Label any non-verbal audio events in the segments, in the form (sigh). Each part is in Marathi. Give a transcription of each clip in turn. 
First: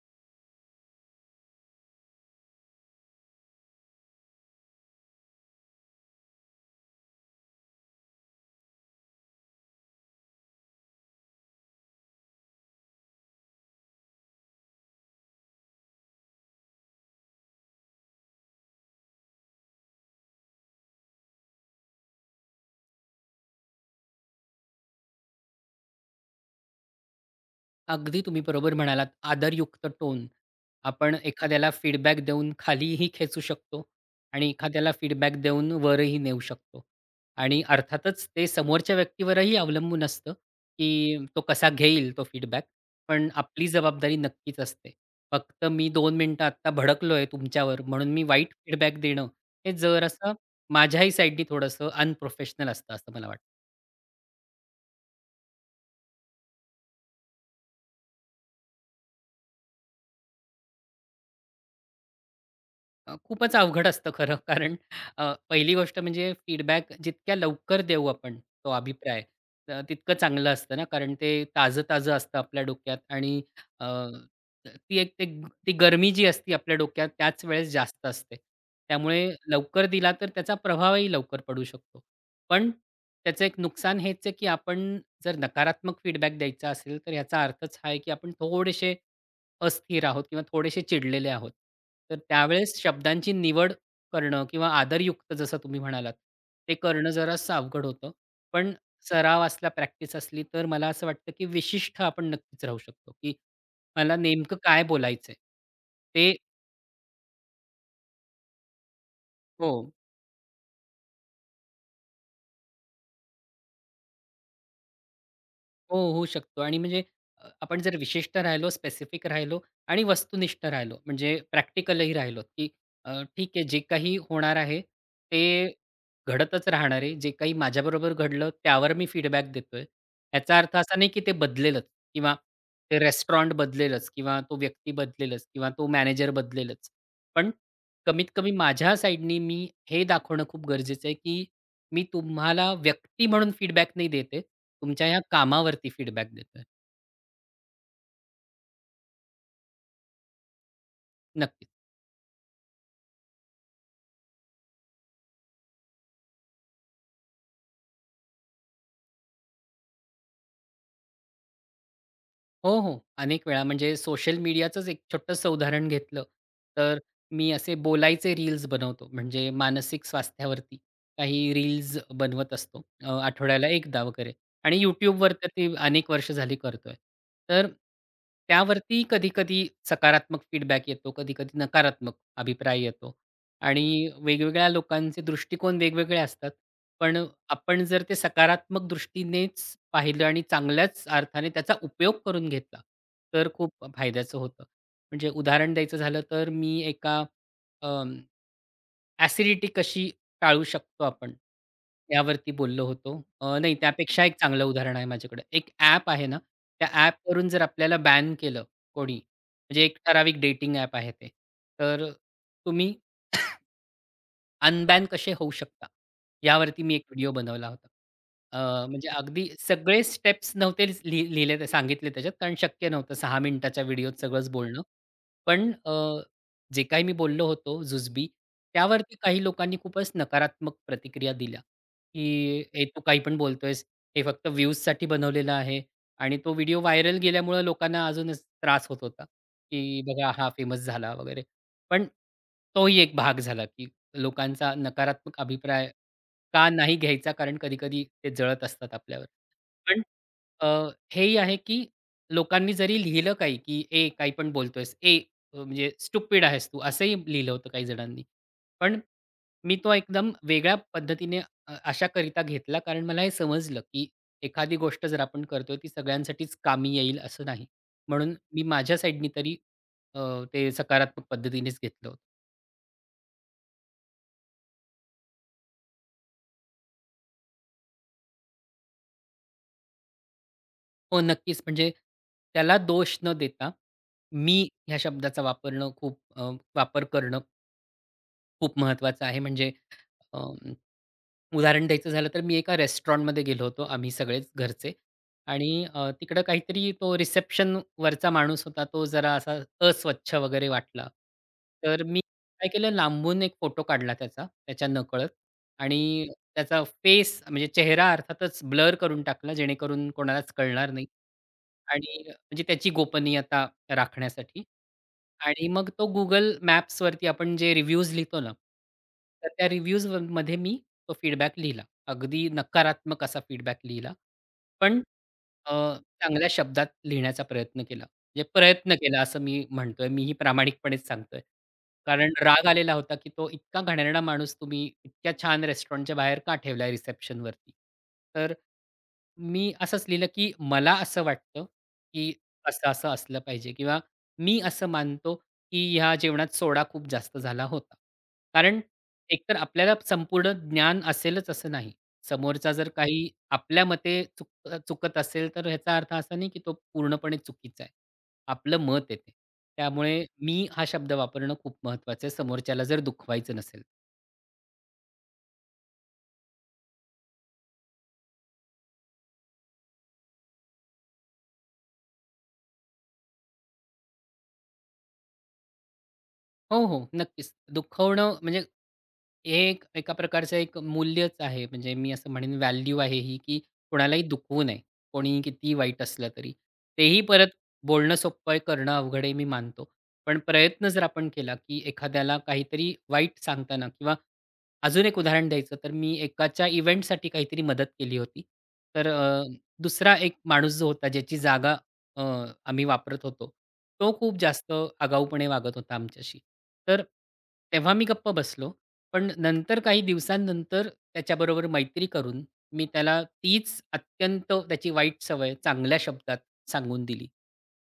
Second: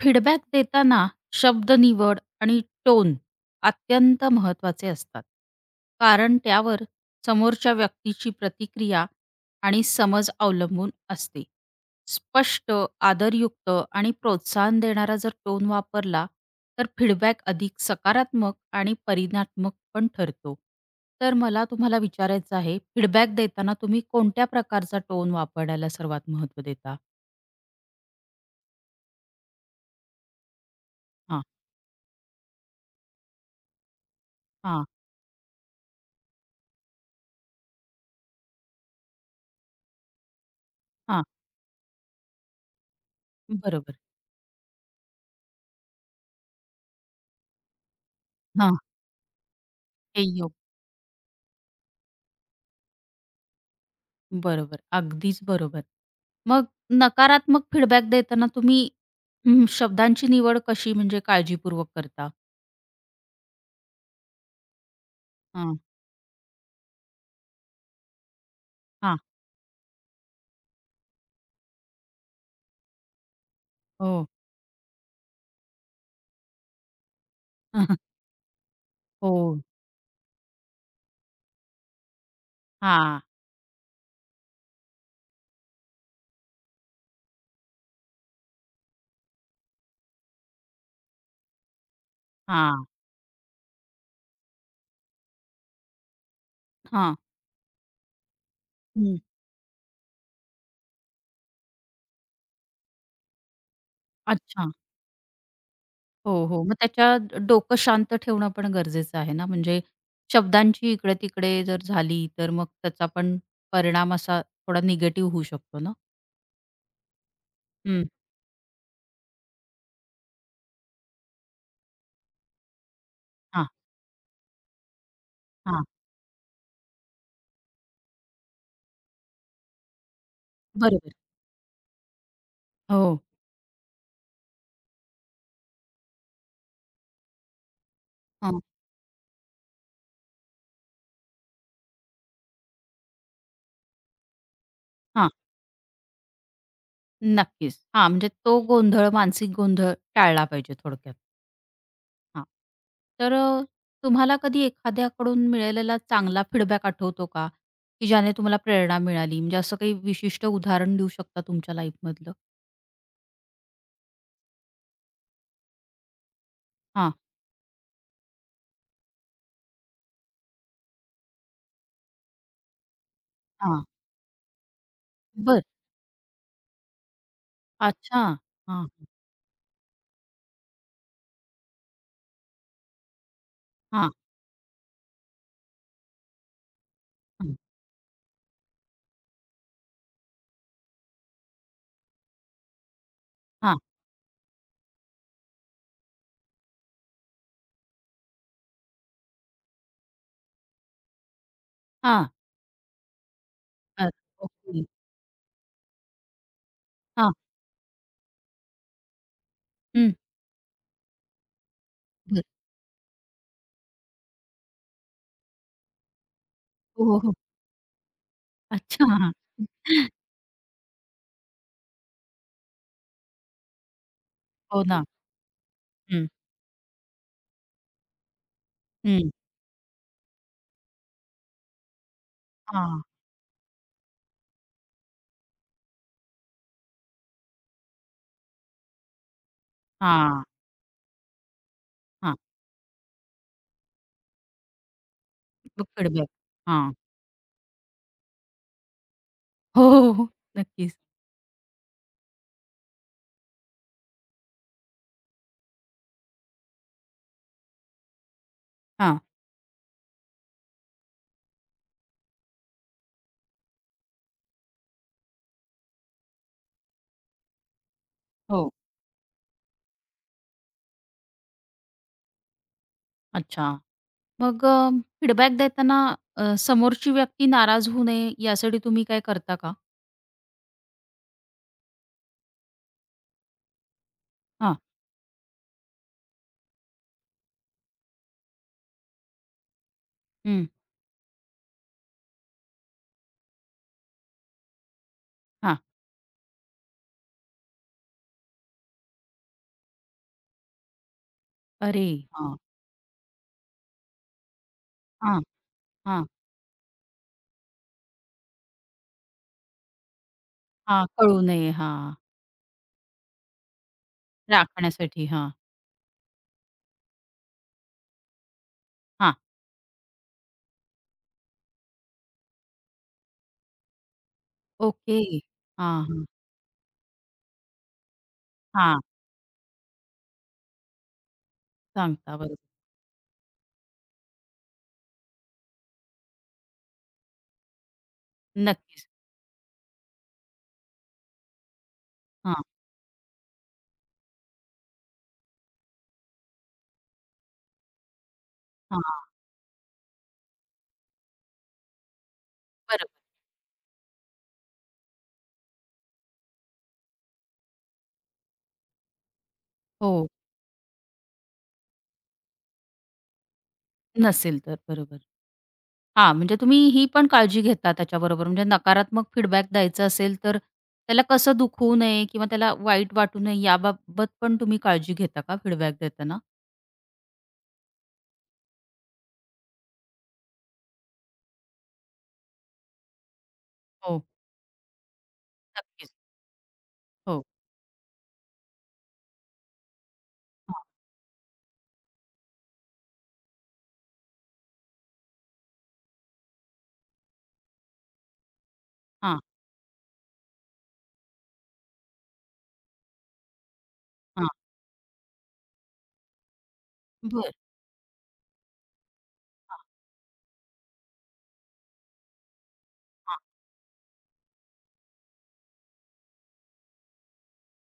फीडबॅक देताना शब्द निवड आणि टोन अत्यंत महत्त्वाचे असतात, कारण त्यावर समोरच्या व्यक्तीची प्रतिक्रिया आणि समज अवलंबून असते. स्पष्ट, आदरयुक्त आणि प्रोत्साहन देणारा जर टोन वापरला, तर फीडबॅक अधिक सकारात्मक आणि परिणात्मक पण ठरतो. तर मला तुम्हाला विचारायचं आहे, फीडबॅक देताना तुम्ही कोणत्या प्रकारचा टोन वापरायला सर्वात महत्त्व देता? अगदी तुम्ही बरोबर म्हणालात. आदरयुक्त टोन. आपण हां. एखाद्याला फीडबॅक देऊन खालीही खेचू शकतो आणि हां. एखाद्याला फीडबॅक देऊन वरही नेऊ शकतो. आणि अर्थातच ते समोरच्या व्यक्तीवरही अवलंबून असतं, की हां. तो कसा घेईल तो फीडबॅक. पण आपली बरोबर. जबाबदारी नक्कीच असते. फक्त मी 2 मिनिटं आत्ता भडकलोय तुमच्यावर म्हणून मी वाईट फीडबॅक देणं हे ते जरासं योग. माझ्याही साइडनी थोडंसं अनप्रोफेशनल असतं असं मला वाटतं. बरोबर. अगदीच बरोबर. मग नकारात्मक फीडबॅक देताना तुम्ही शब्दांची निवड कशी, म्हणजे काळजीपूर्वक करता? खूपच अवघड असतं खरं (laughs) कारण पहिली हां. गोष्ट म्हणजे फीडबॅक जितक्या लवकर देऊ आपण तो हां. अभिप्राय तितकं चांगलं असतं ना कारण ते ताजं ताजं असतं आपल्या डोक्यात आणि अ, हो. ती एक ते ती गरमी जी असती आपल्या डोक्यात त्याच वेळेस जास्त (laughs) असते. त्यामुळे हो. लवकर दिला तर त्याचा प्रभावही लवकर पडू शकतो. पण हां, त्याचं एक नुकसान हेच आहे की आपण जर नकारात्मक फीडबॅक द्यायचा असेल तर ह्याचा अर्थच हा आहे की आपण थोडेसे अस्थिर आहोत किंवा थोडेसे चिडलेले आहोत. तर त्यावेळेस हां, शब्दांची निवड करणं किंवा आदरयुक्त जसं तुम्ही म्हणालात, ते करणं हां. जरा अवघड होतं. पण हं. सराव असला, प्रॅक्टिस असली तर मला असं वाटतं, की विशिष्ट आपण नक्कीच राहू शकतो, की मला नेमकं अच्छा. काय बोलायचंय? ते हो, हो. मग त्याच्या डोकं शांत ठेवणं पण गरजेचं आहे ना, हो. म्हणजे शब्दांची इकडे-तिकडे जर झाली, तर मग त्याचा पण परिणाम असा थोडा निगेटिव्ह होऊ शकतो ना? हो, होऊ शकतो आणि म्हणजे आपण जर हं. विशिष्ट राहिलो, स्पेसिफिक राहिलो आणि वस्तुनिष्ठ राहिलो, म्हणजे प्रॅक्टिकलही राहिलो, की ठीक आहे, हां, जे काही होणार आहे, ते हां. घडतच राहणार आहे. जे काही माझ्याबरोबर घडलं, त्यावर मी फीडबॅक देतोय. याचा अर्थ असा नाही, बरोबर. की ते बदलेलच किंवा ते हो. रेस्टॉरंट बदलेलच किंवा तो व्यक्ती बदलेलच किंवा तो मॅनेजर बदलेलच. पण कमीत कमी माझ्या साइडनी मी हे दाखवणं खूप गरजेचं आहे, की मी तुम्हाला व्यक्ती म्हणून फीडबॅक नाही देत आहे. तुमच्या ह्या हां. कामावरती फीडबॅक देतोय. नक्कीच. हा, म्हणजे तो गोंधळ, मानसिक गोंधळ टाळला पाहिजे थोडक्यात. नक्कीच. हां. तर तुम्हाला कधी एखाद्याकडून मिळालेला चांगला फीडबॅक आठवतो का? की ज्याने तुम्हाला प्रेरणा मिळाली? म्हणजे असं काही विशिष्ट उदाहरण देऊ शकता तुमच्या लाईफमधलं? हो, हो. अनेक वेळा म्हणजे सोशल मीडियाचंच एक छोटंसं उदाहरण घेतलं, तर हां. मी असे बोलायचे रील्स बनवतो. म्हणजे मानसिक स्वास्थ्यावरती काही रील्स बनवत असतो. आठवड्याला हा. एकदा वगैरे आणि YouTubeवर तर बरं. ते अनेक वर्ष झाली करतोय. तर अच्छा. हां, त्यावरती कधी-कधी सकारात्मक फीडबॅक येतो, कधी-कधी नकारात्मक अभिप्राय येतो. आणि हां. वेगवेगळ्या लोकांचे दृष्टिकोन वेगवेगळे असतात. पण हं. आपण जर ते सकारात्मक दृष्टीनेच पाहिलं आणि चांगल्याच अर्थाने त्याचा उपयोग करून घेतला, तर हां, खूप फायद्याचं होतं. म्हणजे उदाहरण द्यायचं झालं तर मी एका अं, ॲसिडिटी कशी टाळू शकतो आपण, हां. यावरती बोललो होतो. नाही अ, त्यापेक्षा एक चांगलं ओके. उदाहरण आहे माझ्याकडे. एक ॲप आहे ना, त्या हां. ॲपवरून जर आपल्याला बॅन केलं कोणी, म्हणजे एक हं. ठराविक डेटिंग ॲप आहे ते. तर बरं. तुम्ही अनबॅन कसे होऊ शकता? यावरती मी एक हो, हो, व्हिडिओ हो. बनवला होता. अच्छा. म्हणजे हां. अगदी सगळे स्टेप्स नव्हते लिहिले ते सांगितले त्याच्यात कारण शक्य नव्हतं 6 मिनिटाच्या व्हिडिओत सगळंच बोलणं. हो ना. पण हं. जे काही मी बोललो होतो जुजबी, त्यावरती हं. काही लोकांनी खूपच नकारात्मक प्रतिक्रिया दिल्या, की "हे तू हां, काही पण बोलतोयस. हे फक्त व्ह्यूजसाठी बनवलेलं आहे." आणि तो व्हिडिओ व्हायरल गेल्यामुळं लोकांना अजूनच त्रास होत होता, की "बघा हां, हा फेमस झाला" वगैरे. पण हां. तोही एक भाग झाला, की लोकांचा नकारात्मक अभिप्राय फीडबॅक. का हां. नाही घ्यायचा? कारण कधी-कधी ते जळत असतात आपल्यावर. हो, पण हो, हो. अ, नक्कीच. हेही आहे, की लोकांनी जरी लिहिलं काही, की "ए, काही पण बोलतोयस. ए, म्हणजे स्टुपिड आहेस तू." असंही लिहिलं होतं काही जणांनी. पण हां. मी तो एकदम वेगळ्या पद्धतीने अशाकरिता घेतला, कारण मला हे समजलं, की एखादी गोष्ट जर आपण करतोय, ती सगळ्यांसाठीच कामी येईल असं नाही. म्हणून मी हो. माझ्या साईडनी तरी अ, ते सकारात्मक पद्धतीनेच घेतलं होतं. अच्छा. मग फीडबॅक देताना, समोरची व्यक्ती नाराज होऊ नये यासाठी तुम्ही काय करता का? हो, नक्कीच. म्हणजे त्याला दोष न देता, "मी" हां. ह्या शब्दाचा वापरणं खूप वापर करणं खूप महत्त्वाचं आहे. म्हणजे अ, हं. उदाहरण द्यायचं झालं तर मी एका रेस्टॉरंटमध्ये गेलो होतो आम्ही सगळेच घरचे आणि हां. तिकडं काहीतरी तो रिसेप्शन वरचा माणूस होता, तो जरा असा अस्वच्छ वगैरे वाटला. तर अरे! मी हां. काय केलं, लांबून एक फोटो काढला त्याचा, त्याच्या नकळत हां, हां, आणि त्याचा फेस म्हणजे चेहरा अर्थातच ब्लर करून टाकला, जेणेकरून कोणालाच कळणार हां. नाही. कळू नये. हां. आणि म्हणजे त्याची गोपनीयता राखण्यासाठी. राखण्यासाठी. हां, आणि मग तो Google मॅप्सवरती आपण जे रिव्ह्यूज लिहितो ना, हां. तर त्या रिव्ह्यूजमध्ये मी तो फीडबॅक लिहिला. अगदी नकारात्मक असा फीडबॅक लिहिला. पण ओके. अ, हां, हां. चांगल्या शब्दात लिहिण्याचा प्रयत्न केला. म्हणजे प्रयत्न हां. केला असं मी म्हणतोय. मीही प्रामाणिकपणेच सांगतोय. कारण सांगता बरोबर. राग आलेला होता, की तो इतका घाणेरडा माणूस तुम्ही इतक्या छान रेस्टॉरंटच्या बाहेर का ठेवलाय रिसेप्शनवरती? तर नक्कीच. मी असंच लिहिलं, की मला असं वाटतं, की हां, असं-असं असलं पाहिजे किंवा मी असं मानतो, की ह्या जेवणात सोडा खूप जास्त झाला होता. कारण हां. एकतर आपल्याला संपूर्ण ज्ञान असेलच असं नाही. समोरचा जर बरोबर. काही आपल्या मते चुकत असेल, तर ह्याचा अर्थ असा नाही, की तो पूर्णपणे चुकीचा आहे. आपलं मत आहे ते. त्यामुळे हो. मी हा शब्द वापरणं खूप महत्त्वाचं आहे, समोरच्याला जर दुखवायचं नसेल. नसेल तर बरोबर. हां, म्हणजे तुम्ही ही पण काळजी घेता त्याच्याबरोबर. म्हणजे नकारात्मक फीडबॅक द्यायचा असेल, तर त्याला कसं दुखवू नये किंवा त्याला वाईट वाटू नये याबाबत पण तुम्ही काळजी घेता का फीडबॅक देताना? हो, हो, नक्कीच. दुखवणं म्हणजे हे एक एका प्रकारचं एक मूल्यच आहे. म्हणजे मी असं म्हणेन व्हॅल्यू आहे ही, की कोणालाही हो, दुखवू नये. कोणीही कितीही वाईट नक्कीच. असलं तरी. तेही हो. परत बोलणं सोपं आहे, करणं अवघड आहे, मी मानतो. पण हां, प्रयत्न जर आपण केला, की एखाद्याला काहीतरी वाईट सांगताना किंवा अजून एक उदाहरण द्यायचं तर मी एकाच्या इव्हेंटसाठी काहीतरी मदत केली होती. तर हां, दुसरा एक माणूस जो होता ज्याची जागा अ, आम्ही वापरत होतो, तो खूप हां. जास्त आगाऊपणे वागत होता आमच्याशी. तर बरं. तेव्हा मी गप्प बसलो. पण नंतर हां, काही दिवसांनंतर त्याच्याबरोबर मैत्री करून मी त्याला हां. तीच अत्यंत त्याची वाईट सवय चांगल्या शब्दात सांगून दिली.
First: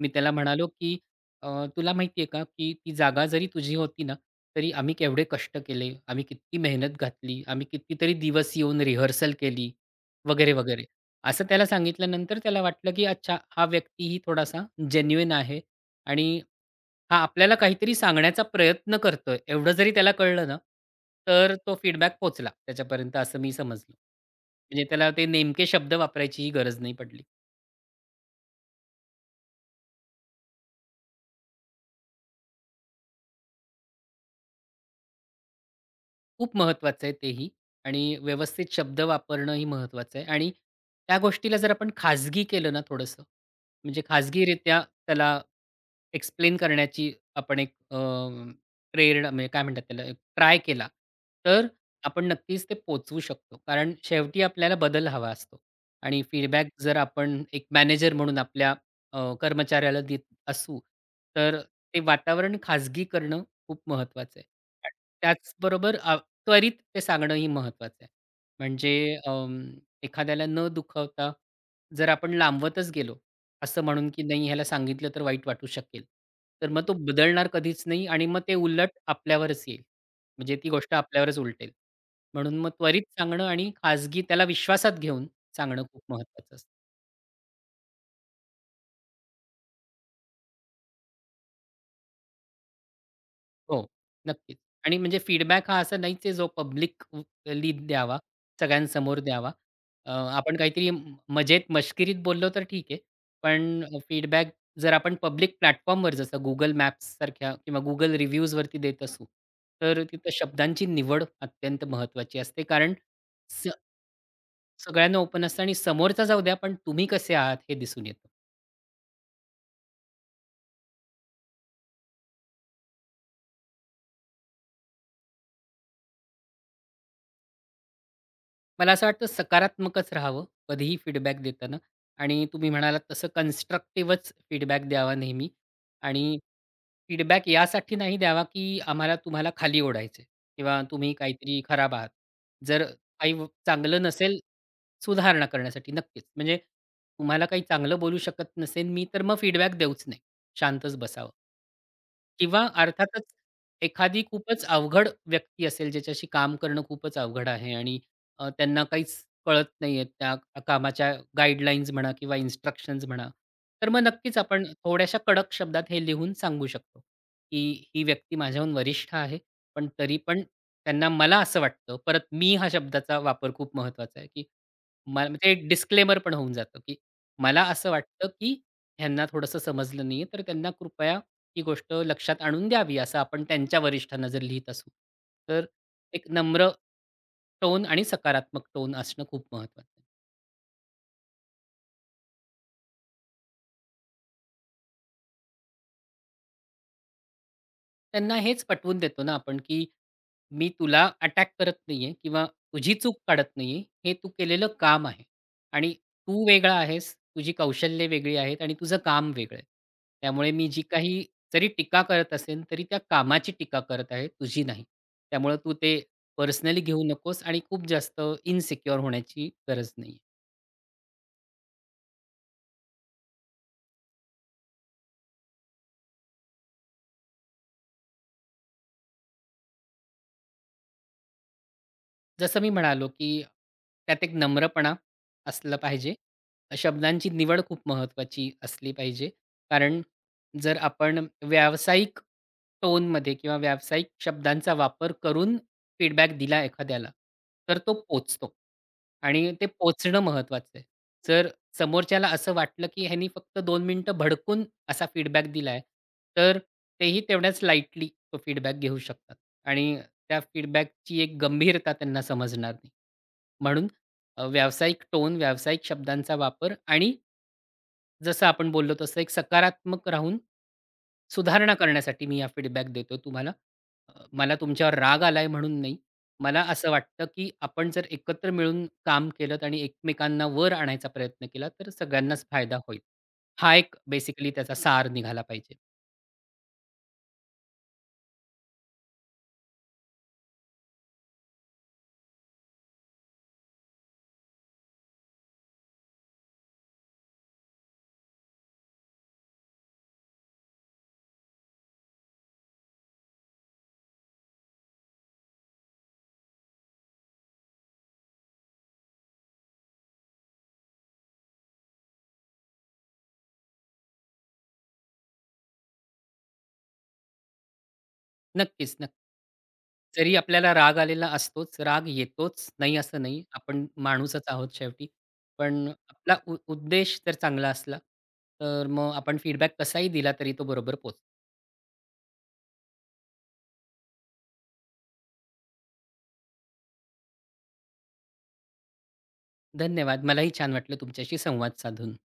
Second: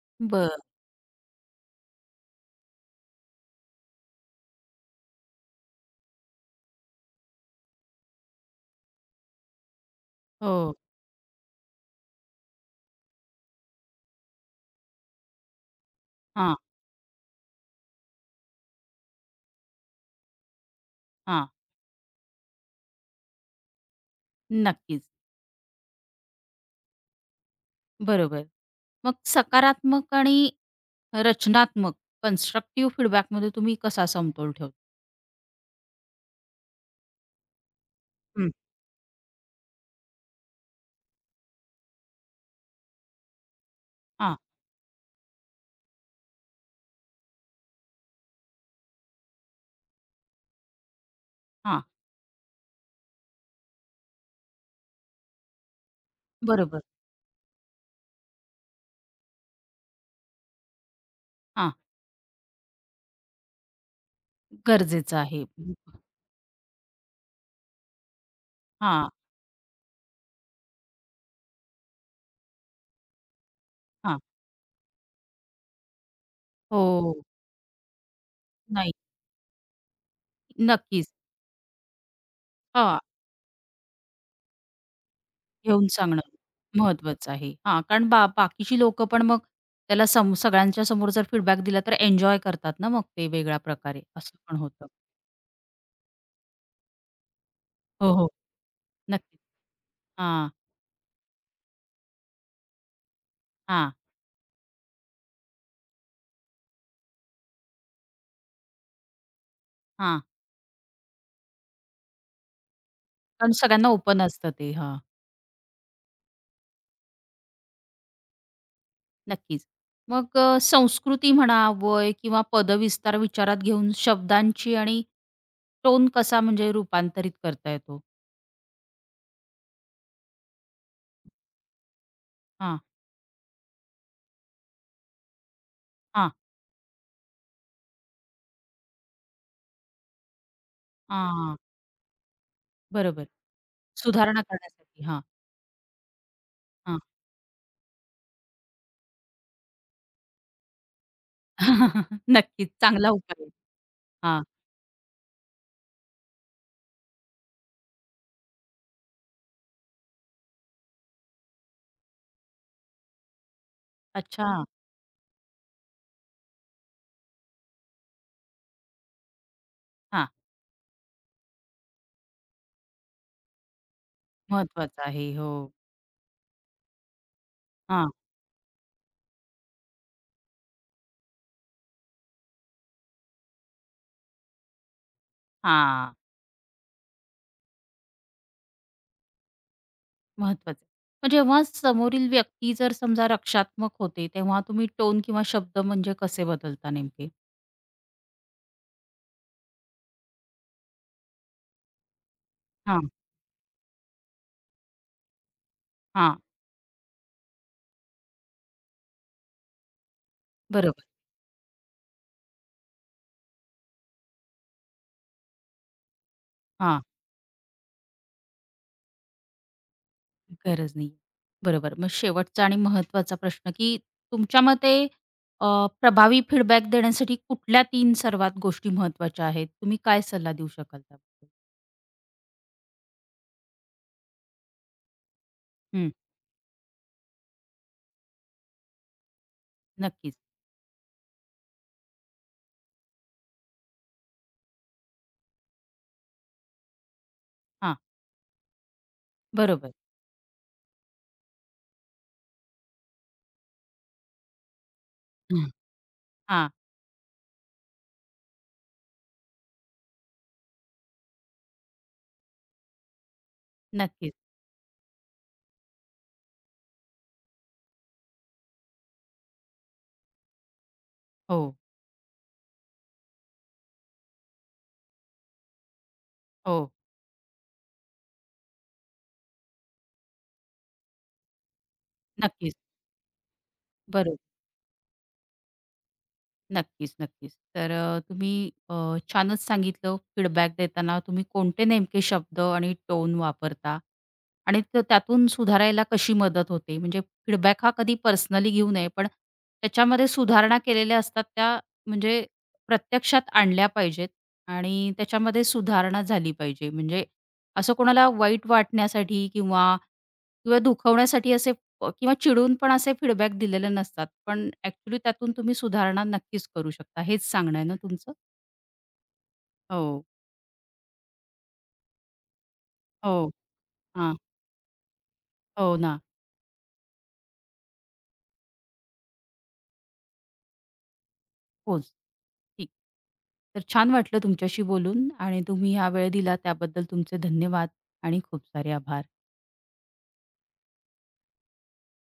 मी त्याला बरं. म्हणालो, की तुला माहिती आहे का, की ती जागा जरी तुझी होती ना, तरी आम्ही केवढे कष्ट केले, आम्ही किती मेहनत घातली, आम्ही कितीतरी दिवस येऊन रिहर्सल केली वगैरे, हो. वगैरे. असं त्याला सांगितल्यानंतर त्याला वाटलं, की अच्छा हा व्यक्तीही थोडासा जेन्युइन आहे आणि हां, हा आपल्याला काहीतरी सांगण्याचा प्रयत्न करतोय, एवढं जरी त्याला कळलं ना, हां. तर तो फीडबॅक पोहोचला त्याच्यापर्यंत असं मी समजलं. म्हणजे नक्कीच. त्याला ते नेमके शब्द वापरायचीही गरज नाही पडली. बरोबर. मग सकारात्मक आणि रचनात्मक, कन्स्ट्रक्टिव्ह फीडबॅकमध्ये तुम्ही कसा समतोल ठेवता? खूप महत्वाचं आहे तेही आणि हं. व्यवस्थित शब्द वापरणंही महत्वाचं आहे आणि त्या गोष्टीला जर आपण खाजगी केलं ना थोडंसं, म्हणजे हां, खाजगीरित्या त्याला एक्सप्लेन करण्याची आपण एक प्रेरणा म्हणजे काय म्हणतात त्याला, एक ट्राय केला, तर हां. आपण नक्कीच ते पोहचवू शकतो. कारण शेवटी आपल्याला बदल हवा असतो आणि फीडबॅक बरोबर. जर आपण एक मॅनेजर म्हणून आपल्या कर्मचाऱ्याला देत असू, तर हां, ते वातावरण खाजगी करणं खूप महत्वाचं आहे. गरजेचं आहे. त्याचबरोबर त्वरित ते सांगणंही महत्त्वाचं आहे. म्हणजे हां, अं, एखाद्याला न दुखवता जर आपण लांबवतच गेलो, असं म्हणून हां. की नाही ह्याला सांगितलं तर वाईट वाटू शकेल. तर मग तो हो. बदलणार कधीच नाही आणि मग ते उलट नाही. आपल्यावरच येईल. म्हणजे ती गोष्ट नक्कीच. आपल्यावरच उलटेल. म्हणून मग हां, त्वरित सांगणं आणि खाजगी त्याला विश्वासात घेऊन सांगणं येऊन खूप सांगणं महत्त्वाचं असतं. महत्वाचं आहे. हां, कारण बाकीची लोकं पण मग त्याला सगळ्यांच्या समोर जर फीडबॅक दिला तर एन्जॉय करतात ना, मग ते वेगळ्या हो, प्रकारे असं नक्कीच. पण होतं. आणि म्हणजे फीडबॅक हा असा नाहीच आहे जो पब्लिकली हो, द्यावा, हो. सगळ्यांसमोर नक्कीच. द्यावा. हां, आपण काहीतरी मजेत मश्किरीत बोललो तर ठीक आहे. हा, पण फीडबॅक जर आपण पब्लिक प्लॅटफॉर्मवर जसं Google मॅप्ससारख्या किंवा Google रिव्ह्यूजवरती देत असू, तर हा, तिथं शब्दांची निवड अत्यंत महत्त्वाची असते. कारण कारण स सगळ्यांना ओपन असतं ते. हा, सगळ्यांना ओपन असतं आणि समोरचा जाऊ द्या, पण तुम्ही कसे आहात हे दिसून येतं. नक्कीच. मग संस्कृती म्हणा, वय किंवा पदविस्तार विचारात घेऊन शब्दांची आणि टोन कसा, म्हणजे रूपांतरित करता येतो? मला असं वाटतं सकारात्मकच राहावं कधीही फीडबॅक देताना आणि तुम्ही हां, म्हणालात तसं कन्स्ट्रक्टिव्हच फीडबॅक द्यावा नेहमी हां, आणि फीडबॅक यासाठी नाही द्यावा, की आम्हाला तुम्हाला खाली ओढायचंय किंवा तुम्ही हां, काहीतरी खराब आहात. जर बरोबर. काही व चांगलं नसेल, सुधारणा करण्यासाठी. हां, सुधारणा करण्यासाठी नक्कीच. म्हणजे तुम्हाला काही चांगलं बोलू शकत नसेन मी, तर मग फीडबॅक देऊच नाही. शांतच बसावं. (laughs) किंवा नक्कीच चांगला अर्थातच उपाय आहे. एखादी हां. खूपच अवघड व्यक्ती असेल, ज्याच्याशी काम करणं खूपच अवघड आहे आणि त्यांना काहीच कळत नाहीये त्या कामाच्या गाईडलाईन्स म्हणा किंवा इन्स्ट्रक्शन्स म्हणा. तर मग नक्कीच अच्छा. आपण थोड्याशा कडक शब्दात हे लिहून सांगू शकतो, की ही व्यक्ती माझ्याहून वरिष्ठ आहे, पण तरी हां. पण त्यांना मला असं वाटतं. परत मी हा शब्दाचा वापर खूप महत्त्वाचा आहे, की महत्वाचं मला आहे. म्हणजे हो. एक डिस्क्लेमर पण होऊन जातं, की मला असं हां, वाटतं, की ह्यांना थोडंसं समजलं नाहीये, तर त्यांना कृपया ही गोष्ट लक्षात आणून द्यावी, असं आपण त्यांच्या वरिष्ठांना जर लिहीत असू. तर हां. एक नम्र टोन आणि सकारात्मक टोन असणं खूप महत्त्वाचं आहे. महत्वाचं आहे. मग जेव्हा समोरील व्यक्ती जर समजा रक्षात्मक होते, तेव्हा तुम्ही टोन किंवा शब्द, म्हणजे कसे बदलता नेमके? त्यांना हेच पटवून देतो ना आपण, की मी तुला अटॅक करत नाहीये किंवा तुझी हां, चूक काढत नाहीये. हे तू केलेलं काम आहे आणि हां. तू वेगळा आहेस, तुझी कौशल्ये वेगळी आहेत आणि तुझं काम वेगळं आहे. त्यामुळे मी जी बरोबर. काही जरी टीका करत असेन, तरी त्या कामाची टीका करत आहे, तुझी नाही. त्यामुळं तू ते पर्सनली हां. घेऊ नकोस आणि खूप जास्त इन्सिक्युअर होण्याची गरज नाहीये. गरज नाही. बरोबर. मग शेवटचा आणि महत्वाचा प्रश्न, की तुमच्या मते अ, प्रभावी फीडबॅक देण्यासाठी कुठल्या 3 सर्वात गोष्टी महत्वाच्या आहेत? तुम्ही काय सल्ला देऊ शकाल त्याबद्दल? जसं मी म्हणालो, की त्यात एक नम्रपणा असलं हं. पाहिजे. शब्दांची निवड खूप महत्त्वाची असली पाहिजे. कारण नक्कीच. जर आपण व्यावसायिक टोनमध्ये किंवा व्यावसायिक शब्दांचा वापर करून फीडबॅक दिला एखाद्याला, तर तो हां. पोचतो आणि ते बरोबर. पोचणं महत्त्वाचं आहे. जर समोरच्याला असं वाटलं, की ह्यानी फक्त 2 मिनिटं भडकून असा फीडबॅक दिलाय, तर हां, तेही तेवढ्याच लाईटली तो फीडबॅक घेऊ शकतात. आणि त्या फीडबॅकची एक गंभीरता त्यांना समजणार नाही. म्हणून नक्कीच. व्यावसायिक टोन, व्यावसायिक शब्दांचा वापर आणि जसं आपण बोललो तसं एक सकारात्मक राहून हो, सुधारणा करण्यासाठी मी हा फीडबॅक देतो तुम्हाला. मला तुमच्यावर राग आलाय म्हणून नाही. मला असं हो. वाटतं, की आपण जर एकत्र मिळून काम केलत आणि एकमेकांना वर आणायचा प्रयत्न केला, तर सगळ्यांनाच नक्कीच. फायदा होईल. हा एक बरोबर. बेसिकली त्याचा सार निघाला पाहिजे. नक्कीच, नक्कीच. तर तुम्ही छानच सांगितलं, फीडबॅक देताना तुम्ही कोणते नेमके शब्द आणि टोन वापरता आणि त्यातून सुधारायला कशी मदत होते. म्हणजे फीडबॅक हा कधी पर्सनली घेऊ नये, पण त्याच्यामध्ये सुधारणा केलेल्या असतात त्या, म्हणजे प्रत्यक्षात आणल्या पाहिजेत आणि त्याच्यामध्ये सुधारणा झाली पाहिजे. म्हणजे असं कोणाला वाईट वाटण्यासाठी किंवा किंवा दुखवण्यासाठी असे किंवा चिडून पण असे फीडबॅक दिलेले नसतात. पण ॲक्चुअली त्यातून तुम्ही सुधारणा नक्कीच करू शकता. हेच सांगणं आहे ना तुमचं? नक्कीच, नक्की. हो. जरी आपल्याला राग आलेला असतोच, राग येतोच, नाही असं नाही. हो. आपण हां. माणूसच आहोत शेवटी. पण हो ना. आपला उद्देश जर चांगला असला, तर मग आपण फीडबॅक कसाही दिला तरी तो बरोबर पोहोचतो. होच. ठीक. तर छान वाटलं तुमच्याशी बोलून आणि तुम्ही हा वेळ दिला त्याबद्दल तुमचे धन्यवाद आणि खूप सारे आभार. धन्यवाद. मलाही छान वाटलं तुमच्याशी संवाद साधून.